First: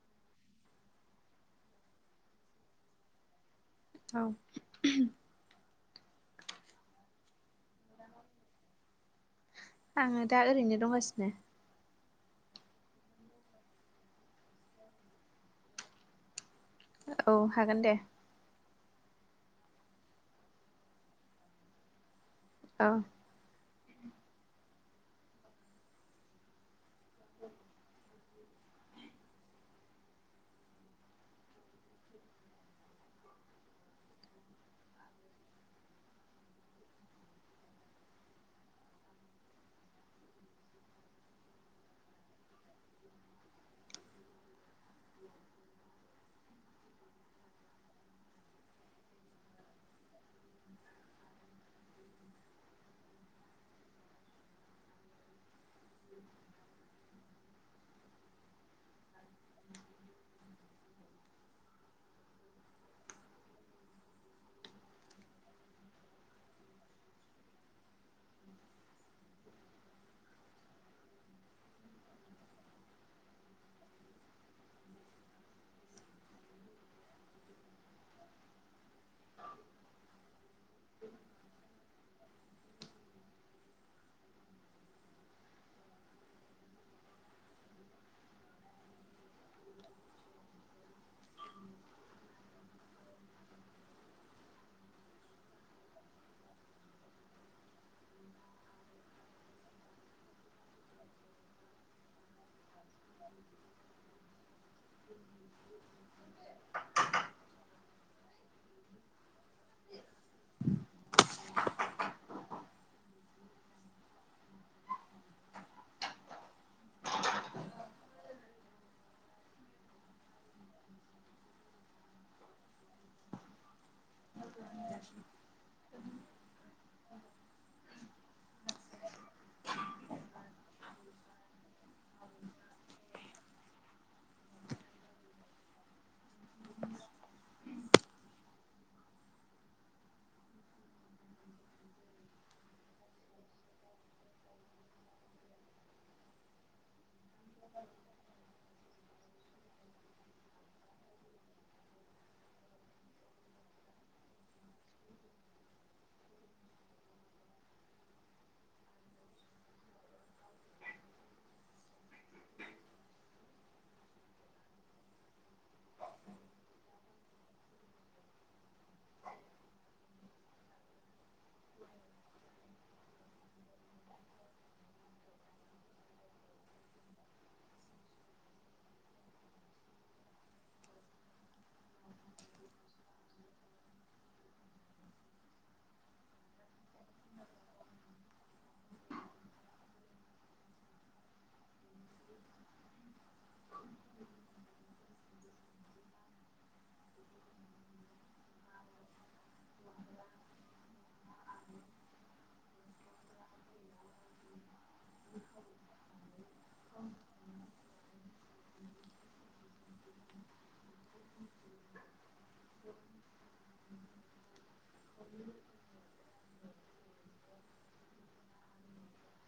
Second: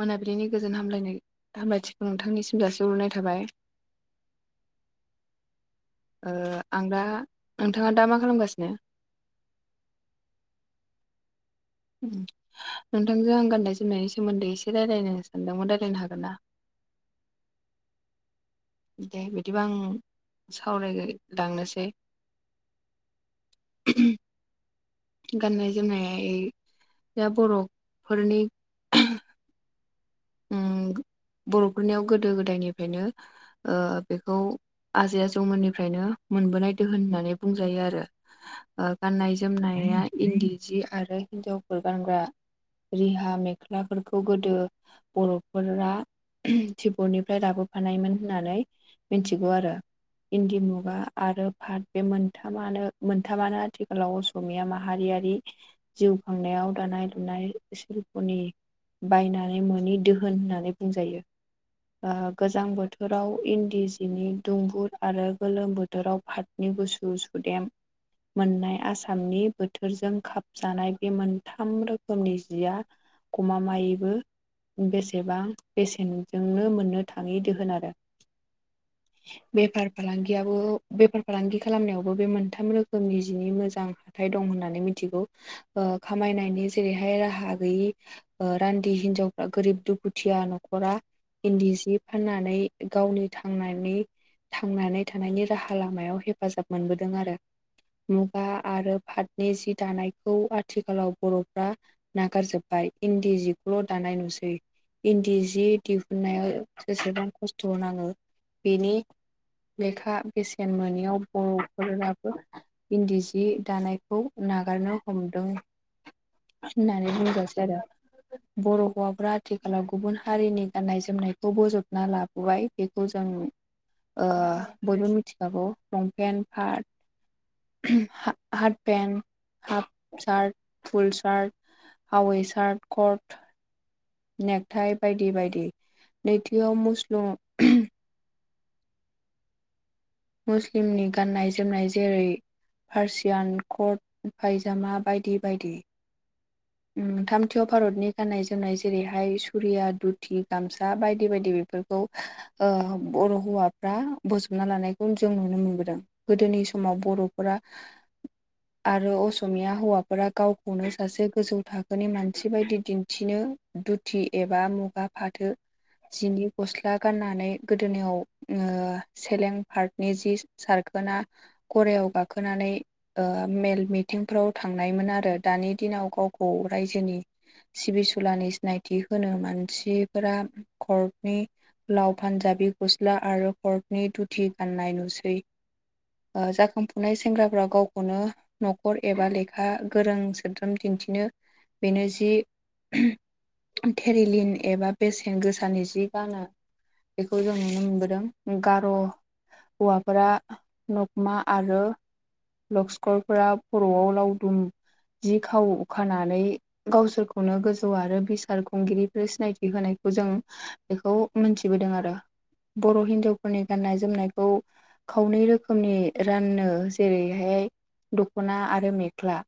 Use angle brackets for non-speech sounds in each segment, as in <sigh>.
मोनाबिलिनि गोजोन हामलायनाय हामलायथिखौ नोंथांनिसिम जासि हरनाय थाबाय। औ आं दा, नोंथाङा दा मा खालामगासिनो? आङो दा ओरैनो दंगासिनो। नोंथांजों आं गान्नाय जोमनायनि सोमोन्दै एसे रायज्लायनो सानदोंमोन रायज्लायनो हागोन ना? औ हागोन दे। दे बिदिबा आं सावरायलांनोसै। औ गाननाय जोमनाया बर'फोरनि उम बर'फोरनियाव गोदो गोदायनिफ्रायनो बेखौ आजै आजौमोननिफ्रायनो मोनबोनाय दोहोन होननानै बुंजायो आरो। ओ गाननाय जोमनाया इन्दि जि आरो हिन्जावफोर गानग्रा रिहा मेख्लाफोरखौ गोदो बर'फोरा तिपबतनिफ्राय लाबोफानायमोन होननानै मिथिगौ आरो। इन्दि मुगा आरो पात बे मोनथामानो मोनथामानो आथिखालाव असमिया माहारियारि जिउ खांनायाव दानाय लुनाय सिल्पनि बायनानै मोनि दोहोन होननानै बुंजायो गोजां बोथोराव इन्दि सिनि दुंगुर आरो गोलोम बोथोराव फ नि गुसु सुदेम मोननाय आसामनि बोथोरजों खाबजानाय बे मोनथाम रोखोमनि जिया गमा मायैबो बेसेबां बेसेनजोंनो मोननो थाङि दोहोन आरो बेफार फालांगियाबो बेफार फालांगि खालामनायावबो बे मोनथाम रोखोम रोखोमनि जिनि मोजां हाथाइ दं होननानै मिथिगौ खामायनायनि जेरैहाय राहा गैयि रान्दि हिन्जावफ्रा गोरिब दुखुथिया न'खरा इन्दि सि फाननानै गावनि थां थांनानै थानायनि राहा लामायाव हेफाजाब मोनबोदों आरो मुगा आरो पाथनि जि दानायखौ आथिखालाव बर'फ्रा नागारजोब्बाय इन्दि जिखौ' दानाय नुसै इन्दि जि दिहुननायाव जेसेबां खस्थ' नाङो बेनि लेखा बेसेन मोनोैयाव बर'फोराबो इन्दि जि दानायखौ नागारनो हमदों होननानै बुंजासै आरो बर' हौवाफ्रा आथिखालाव गुबुन हारिनि गाननाय जोमनायखौ बोजबना लाबोबाय बेखौ जों बयबो मिथिखागौ long pant part half pant half shirt full shirt हावै सार्ट कर्ट नेगथाय बायदि बायदि नैथियाव मुसलुम मुस्लिमनि गाननाय जोमनाय जेरै पार्सियान कट फायजामा बायदि बायदि थामथियाव भारतनि गाननाय जोमनाय जेरैहाय सुरिया दधुथि गामसा बायदि बायदि बेफोरखौ बर' हौवाफ्रा बोजबना लानायखौ जों नुनो मोनबोदों गोदोनि समाव बर'फोरा आरो असमिया हौवाफोरा गावखौनो सासे गोजौ थाखोनि मानसि बायदि दिन्थिनो दुथि एबा मुगा फाथो जिनि गस्ला गाननानै गोदोनियाव सेलें पार्टनि जि सारखोना गरआव गाखोनानै मेल मिटिंफ्राव थांनायमोन आरो दानि दिनाव गावखौ रायजोनि सिबिसुलानि सिनायथि होनो मानसिफोरा कर्टनि लाव पान्जाबि गस्ला आरो हर्कनि धुथि गाननाय नुसै जाखांफुनाय सेंग्राफ्रा गावखौनो न'खर एबा लेखा गोरों सोद्रोम दिन्थिनो बेनो जि थेरिलिन एबा बेस् गोसानि जि गानो बेखौ जों नुनो मोनबोदों गार' हौवाफोरा नखमा आरो लक्सकरफोरा बर'आव लावदुम जि खाव खानानै गावसोरखौनो गो आरो बिसार खुंगिरिफोर सिनायथि होनायखौ जों बेखौ मोनथिबोदों आरो बर' हिन्जावफोरनि गाननाय जोमनायखौ खावनै रोखोमनि रानो जेरैहाय दख'ना आरो मेख्ला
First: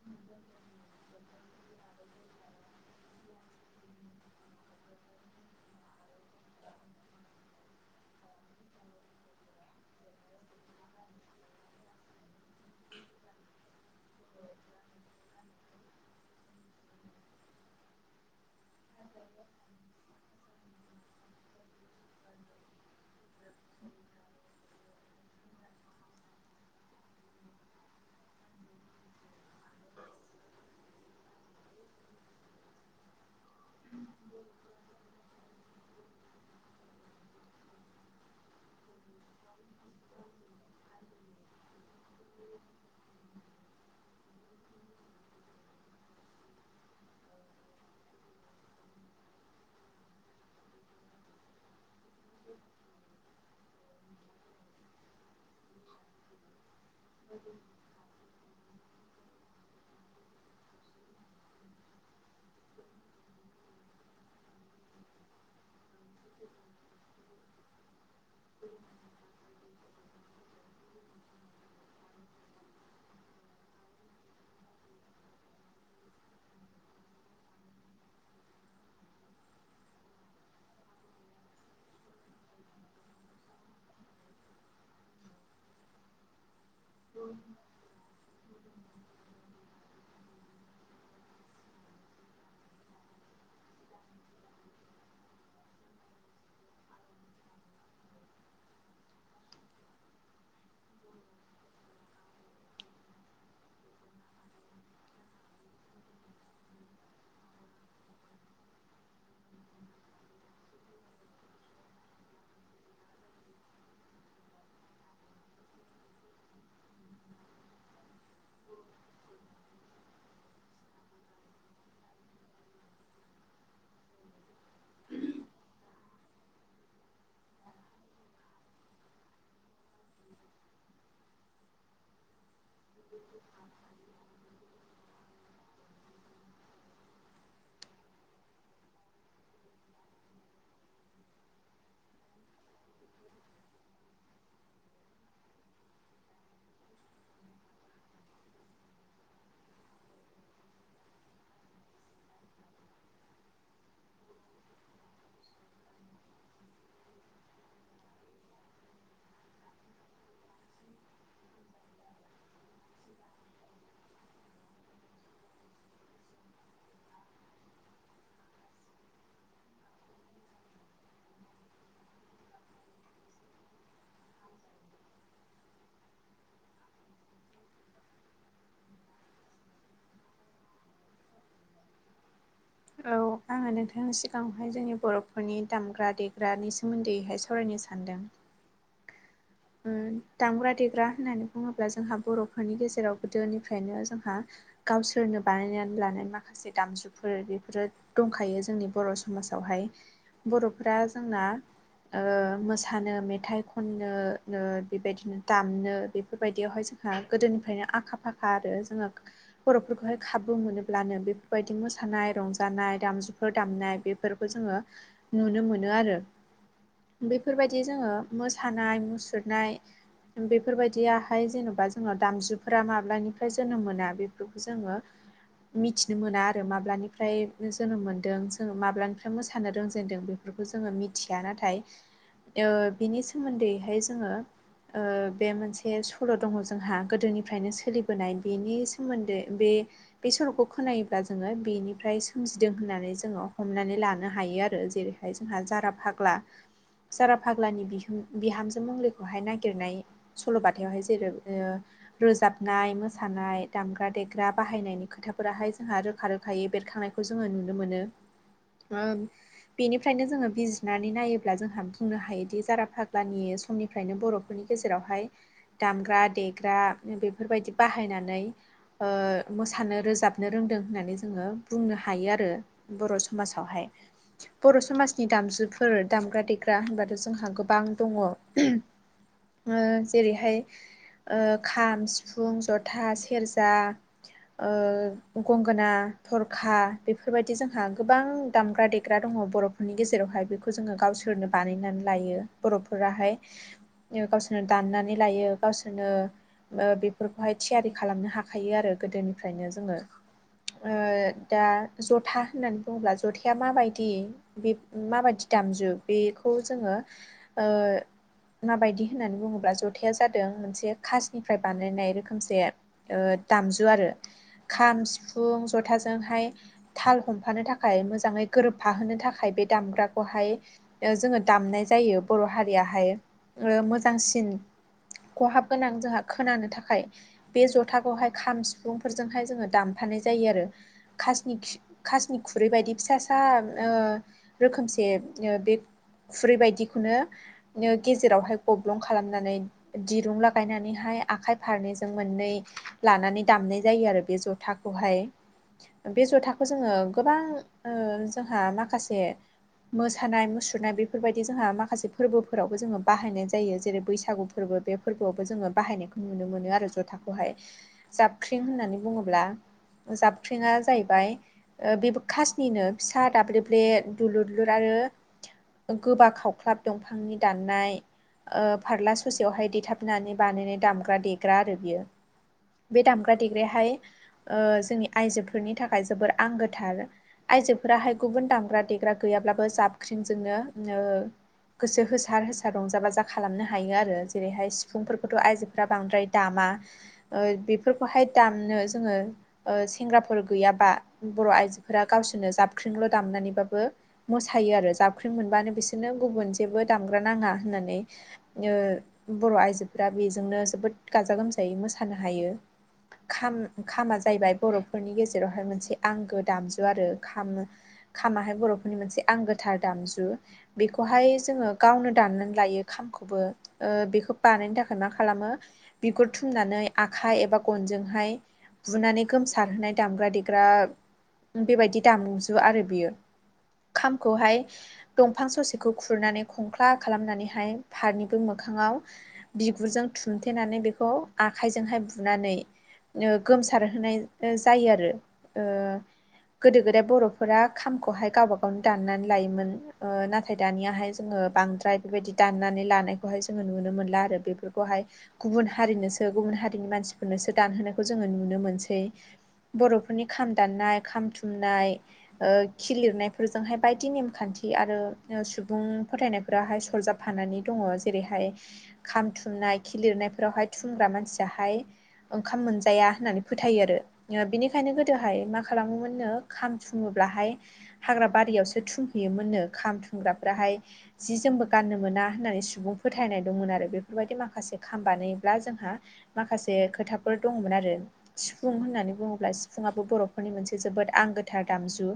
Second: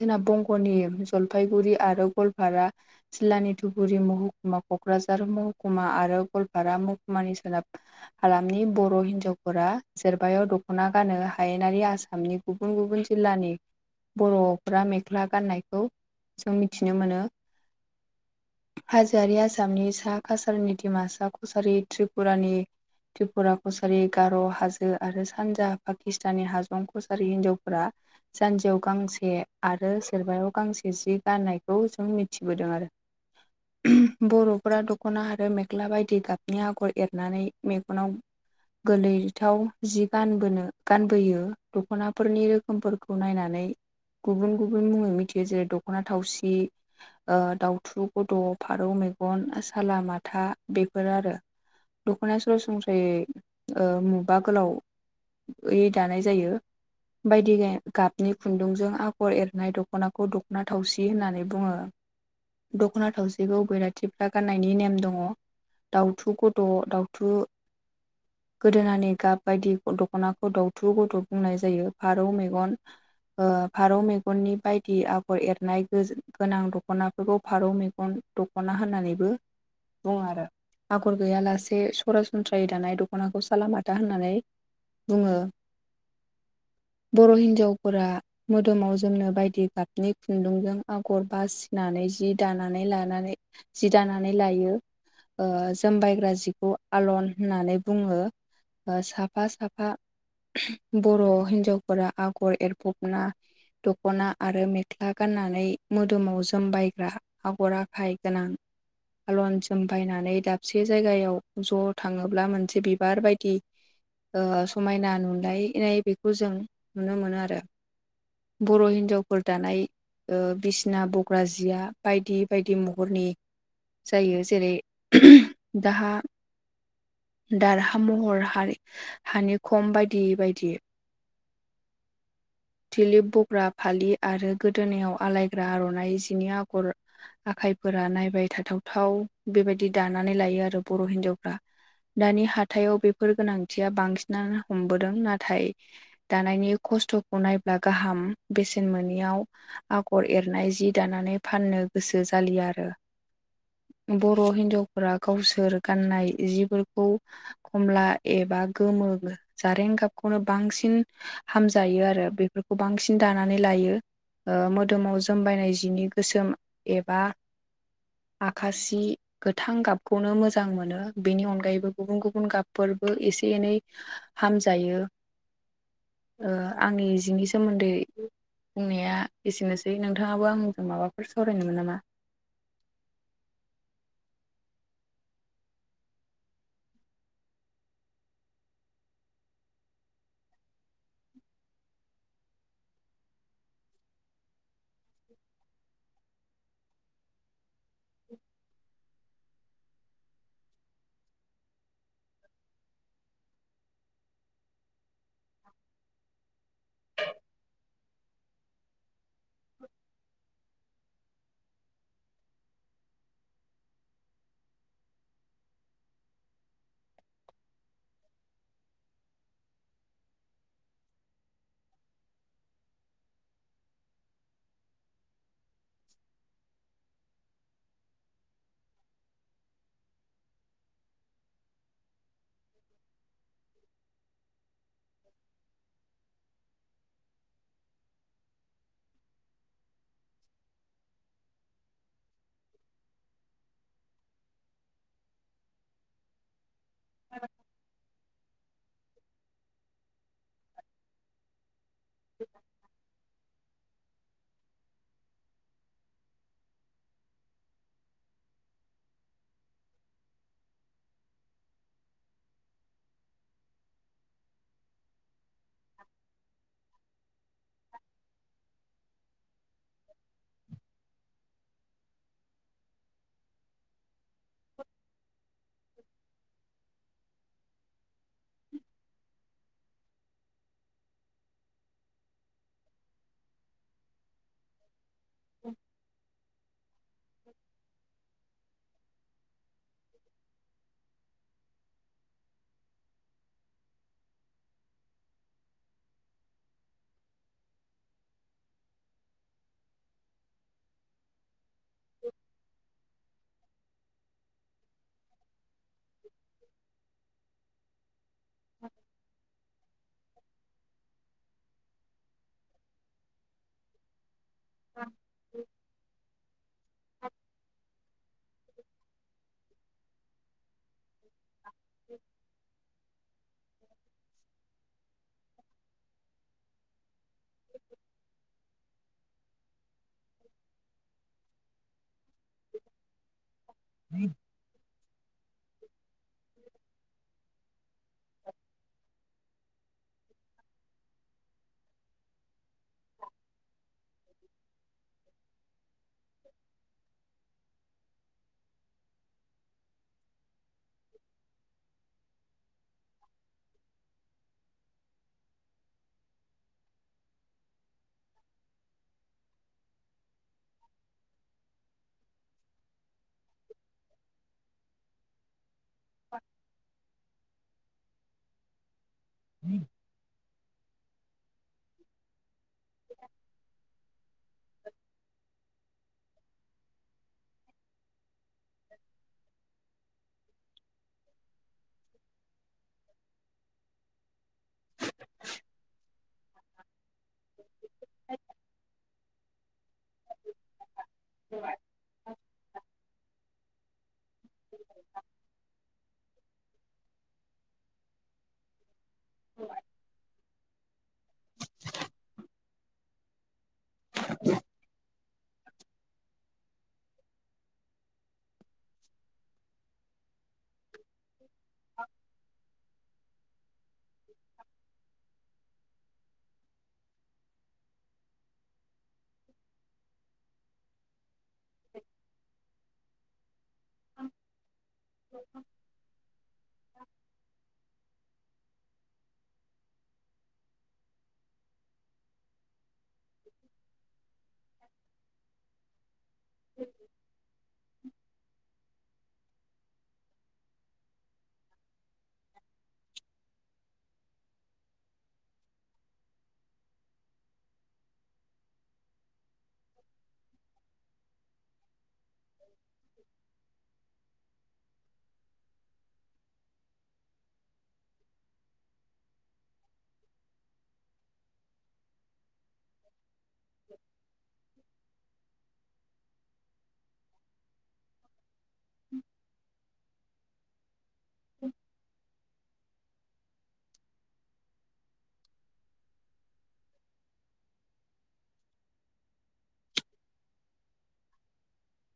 जोंनां गनि जलफाइगुरि आरो गवालपारा जिल्लानि धुबुरि महकुमा क'क्राझार महकुमा आरो गालपारा महकुमानि सोनाब हालामनि बर' हिन्जावफोरा जेरबायाव दख'ना गानो हायेनारि आसामनि गुबुन गुबुन जिल्लानि बर'फ मे गख्ला गाननायखौ जों मिथिनो मोनो हाजोआरि आसामनि सा कासारिनि दिमा सा कसारि त्रिपुरानि त्रिपुरा कसारि गार' हाजो आरो सानजा पाकिस्ताननि हाजं कसारि हिनजावफोरा सानजौ गांसे आरो सोरबायाव गांसे जि गाननायखौ जों मिथिबोदों आरो। बर'फोरा दख'ना आरो मेख्ला बायदि गाबनि आगर एरनानै मेगनाव गोलैथाव जि गानबोनो गानबोयो दख'नाफोरनि रोखोमफोरखौ नायनानै गुबुन गुबुन मुङै मिथियो जेरै दख'ना थावसि ओ दाउथु गद' फारौ मेगन साला माथा बेफोरो आरो। दख'ना सरासनस्रायै ओ मुगा गोलावैै दानाय जायो। बायदि गे गाबनि खुन्दुंजों आ गर एरनाय दख'नाखौ दख'ना थावसि होननानै बुङो। दख'ना थावसिखौ बैराथिफ्रा गाननायनि नेम दङ। दाउथु गद' दाउथु गोदोनानि गाब बायदि दख'नाखौ दावउथु गथ' बुंनाय जायो फारौ मेगन ओ फारौ मेगननि बायदि आगर एरनायखोजो गोनां दख'नाखोबौ फारौ मेग गन दख'ना होननानैबो बुङो आरो। आगर गैयालासे सरासनस्रायै दानाय दख'नाखौ सालामाथा होननानै बुङो बर' हिन्जावफोरा मोदोमाव जोमनो बायदि गाबनि खुन्दुंजों आगर बासिनानै जि दानानै लानानै जि दानानै लायो। ओ जोमबायग्रा जिखौ आलन होननानै बुङो। ओ साफा साफा बर' हिनजावफोरा आगर एरफब ना दख'ना आरो मेख्ला गाननानै मोदोमाव जोमबायग्रा आबर आफाय गोनां आलन जोमफायनानै दाबसे जायगायाव ज' थाङोब्ला मोनसे बिबार बायदि ओ समायना नुलायनाय बेखौ जों नुनो मोनो आरो। बर' हिन्जावफोर दानाय ओ बिसना बग्रा जिया बायदि बायदि महरनि जायो जेरै दाहा दारहा महर हारि हानि खम बायदि बायदि थिलिप बग्रा फालि आरो गोदोनायाव आलायग्रा आर'नाइ जिनि आगर आखाइफोरा नायबाय थाथावथाव बेबायदि दानानै लायो आरो बर' हिन्जावफ्रा। दानि हाथायाव बेफोर गोनांथिया बांसिनानो हमबोदों नाथाय दानायनि खस्थ'खौ नायब्ला गाहाम बेसेन मोनियाव आगर एरनाय जि दानानै फाननो गोसो जालिया आरो। बर' हिनजावफोरा गावसोर गाननाय जिफोरखौ खमला एबा गोमो जारें गाबखौनो बांसिन हामजायो आरो बेफोरखौ बांसिन दानानै लायो। ओ मोदोमाव जोमबायनाय जिनि गोसोम एबा आखासि गोथां गाबखौनो मोजां मोनो बेनि अनगायैबो गुबुन गुबुन गाबफोरबो एसे एनै हामजायो ओ आंनि जिनि सोमोन्दै बुंनाया एसेनोसै नोंथाङाबो आंजों माबाफोर सावरायनोमोन नामा? <inaudible> आ नोंथां सिगाङावहाय जोंनि बर'फोरनि दामग्रा देग्रानि सोमोन्दैहाय सावरायनो सानदों। उ दामग्रा देग्रा होननानै बुङोब्ला जोंहा बर'फोरनि गेजेराव गोदोनिफ्रायनो जोंहा गावसोरनो बानायनानै लानाय माखासे दामजुफोर बेफोरो दंखायो जोंनि बर' समाजावहाय बर'फोरा जोंना ओ मोसानो मेथाइ खननो नो बेबायदिनो दामनो बेफोरबायदियावहाय जोंहा गोदोनिफ्रायनो आखा फाखा आरो जोङो बर'फोरखौहाय खाबु मोनोब्लानो बेफोरबायदि मोसानाय, रंजानाय, दामजु फोर दामनाय बेफोरखौ जोङो नुनो मोनो आरो। बेफोरबायदि जोङो मोसानाय, मुसुरनाय बेफोरबायदियाहाय जेन'बा जोंनाव दामजुफोरा माब्लानिफ्राय जोनोम मोना बेफोरखौ जोङो मिथिनो मोना आरो माब्लानिफ्राय जोनोम मोन्दों जोङो माब्लानिफ्राय मोसानो रोंजेनदों बे बेफोरखौ जोङो मिथिया नाथाय ओ बिनि सोमोन्दैहाय जोङो ओ बे मोनसे सल' दङ जोंहा गोदोनिफ्रायनो सोलिबोनाय बेनि सोमोन्दै बे बे सल'खौ खोनायोब्ला जोङो बेनिफ्राय सोमजिदों होननानै जोङो हमनानै लानो हायो आरो जेरै ओमफ्राय जोंहा जारा फाग्ला <inaudible> जारा फाग्लानि बिह बिहामजो मंग्लिखौहाय नागिरनाय सल'बाथायावहाय जेरै ओ रोजाबनाय मोसानाय दामग्रा देग्रा बाहायनायनि खोथाफोराहाय जोंहा रोखा -रोखा <unintelligible> बेरखांनायखौ जोङो नुनो मोनो। बेनिफ्रायनो जोङो बिजिरनानै नायोब्ला जोंहा बुंनो हायोदि जारा फाग्लानि समनिफ्रायनो बर'फोरनि गेजेरावहाय दामग्रा -देग्रा बेफोरबायदि बाहायनानै ओ मोसानो रोजाबनो रोंदों होननानै जोङो बुंनो हायो आरो। बर' समाजावहाय। बर' समाजनि दामजुफोर दामग्रा, देग्रा होनबाथ' जोंहा गोबां दङ। औ जेरैहाय औ खाम, सिफुं, जथा, सेरजा ओ गंगोना, थरखा बेफोरबायदि जोंहा गोबां दामग्रा, देग्रा दङ बर'फोरनि गेजेरावहाय बेखौ जोङो गावसोरनो बानायनानै लायो। बर'फोराहाय गावसोरनो दाननानै लायो गावसोरनो ओ बेफोरखौहाय थियारि खालामनो हाखायो आरो गोदोनिफ्रायनो जोङो। ओ दा जथा होननानै बुङोब्ला जथाया माबायदि बे माबायदि दामजु बेखौ जोङो ओ माबायदि होननानै बुङोब्ला जथाया जादों मोनसे खासनिफ्राय बानायनाय रोखोमसे दामजु आरो। खाम, सिफुं, जथाजोंहाय थाल हमफानो थाखाय मोजाङै गोरोबफाहोनो थाखाय बे दामग्राखौहाय जोङो दामनाय जायो बर' हारियाहाय ओ‌ मोजांसिन खहाब गोनां जोंहा खोनानो थाखाय बे जथाखौहाय खाम सिफुंफोरजोंहाय जोङो दामफानाय जायो आरो। खासनि खासनि खुरै बायदि फिसा फिसा ओ रोखोमसे ओ बे खुरै बायदिखौनो गेजेरावहाय गब्लं खालामनानै दिरुं लागायनानैहाय आखाइ फारनैजों मोननै लानानै दामनाय जायो आरो बे जथाखौहाय‌। बे जथाखौ जोङो गोबां ओ जोंहा माखासे मोसानाय मुसुरनाय बेफोरबायदि जोंहा माखासे फोरबोफोराव जोङो बाहायनाय जायो जेरै बैसागु फोरबो बे फोरबोआवबो जोङो बाहायनायखौ नुनो मोनो आरो ज'थाखौहाय जाबख्रिं होननानै बुङोब्ला जाबख्रिंया जाहैबाय ओ बेबो खासनिनो फिसा दाब्लेब्ले दुलुर -दुलुर आरो। गोबा खावख्लाब दंफांनि दानना ओ फारला ससेयावहाय देथाबनानै बानायनाय दामग्रा देग्रा आरो बियो बे दामग्रा देग्राहाय ओ जोंनि आइजोफोरनि थाखाय जोबोर आंगोथार आइजोफोराहाय गुबुन दामग्रा देग्रा गैयाब्लाबो जाबख्रिंजोंनो ओ गोसो होस सार होसार रंजा बाजा खालामनो हायो आरो जेरैहाय सिफुंफोरखौथ' आइजोफ्रा बांद्राय दामा ओ बेफोरखौहाय दामनो जोङो ओ सेंग्राफोर गैयाबा बर' आइजोफोरा गावसोरनो जाबख्रिंल' दामनानैबाबो मोसायो आरो जाबख्रिं मोनबानो बिसोरनो गुबुन जेबो दामग्रा नाङा होननानै ओ बर' आइजोफोरा बेजों जोंनो जोबोद गाजा गोमजायै मोसानो हायो। खाम खामा जाहैबाय बर'फोरनि गेजेरावहाय मोनसे आंगो दामजु आरो खाम खामाहाय बर'फोरनि मोनसे आंगोथार दामजु बेखौहाय जोङो गावनो दाननानै लायो। खामखौबो ओ बेखौ बानायनो थाखाय मा खालामो बिगुर थुमनानै आखाइ एबा गनजोंहाय बुनानै गोम सारहोनाय दामग्रा देग्रा बेबायदि दामुजु आरो बियो खामखौहाय दंफां ससेखौ खुरनानै ख्ला खालामनानैहाय फारनिबो मोखाङाव बिगुरजों थुमथेनानै बेखौ आखाइजोंहाय बुनानै ओ गोमसारहोनाय जायो आरो ओ गोदो गोदाय बर'फोरा खामखौहाय गावबा गावनो दाननानै लायोमोन ओ नाथाय दानियाहाय जोङो बांद्राय बेबायदि दाननानै लानायखौहाय जोङो नुनो मोनला आरो बेफोरखौहाय गुबुन हारिनोसो गुबुन हारिनि मानसिफोरनोसो दानहोनायखौ जोङो नुनो मोनसै बर'फोरनि खाम दाननाय खाम थुमनाय खि लिरनायफोरजोंहाय बायदि नेमखान्थि आरो सुबुं फोथायनायफोराहाय सरजाबफानानै दङ जेरैहाय खाम थुमनाय खि लिरनायफोरावहाय थुनग्रा मानसियाहाय ओंखाम मोनजाया होननानै फोथायो आरो ओ बिनिखायनो गोदोहाय मा खालामोमोननो खाम थुङोब्लाहाय हाग्रा बारियावसो थुंहैयोमोन नो खाम थु खामग्राफ्राहाय जि जोमबो गाननो मोना होननानै सुबुं फोथायनाय दंमोन आरो बेफोरबायदि माखासे खाम बानायोब्ला जोंहा माखासे खोथाफोर दंमोन आरो। सिफुं होननानै बुङोब्ला सिफुआबो बर'फोरनि मोनसे जोबोद आंगोथार दामजु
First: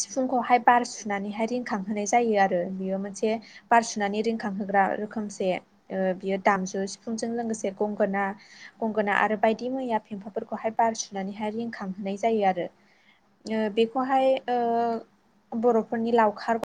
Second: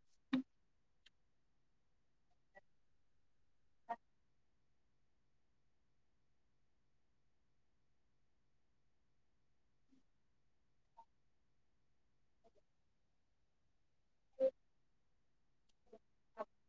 सिफुंखौहाय बार सुनानैहाय रिंखांहोनाय जायो आरो बेयो मोनसे बार सुनानै रिंखांहोग्रा रोखोमसे ओ बियो दामजु सिफुंजों लोगोसे गंगोना गंगोना आरो बायदि मैया फम्फाफोरखौहाय बारसुनानैहाय रिंखांहोनाय जायो आरो ओ बेखौहाय ओ बर'फोरनि लावखार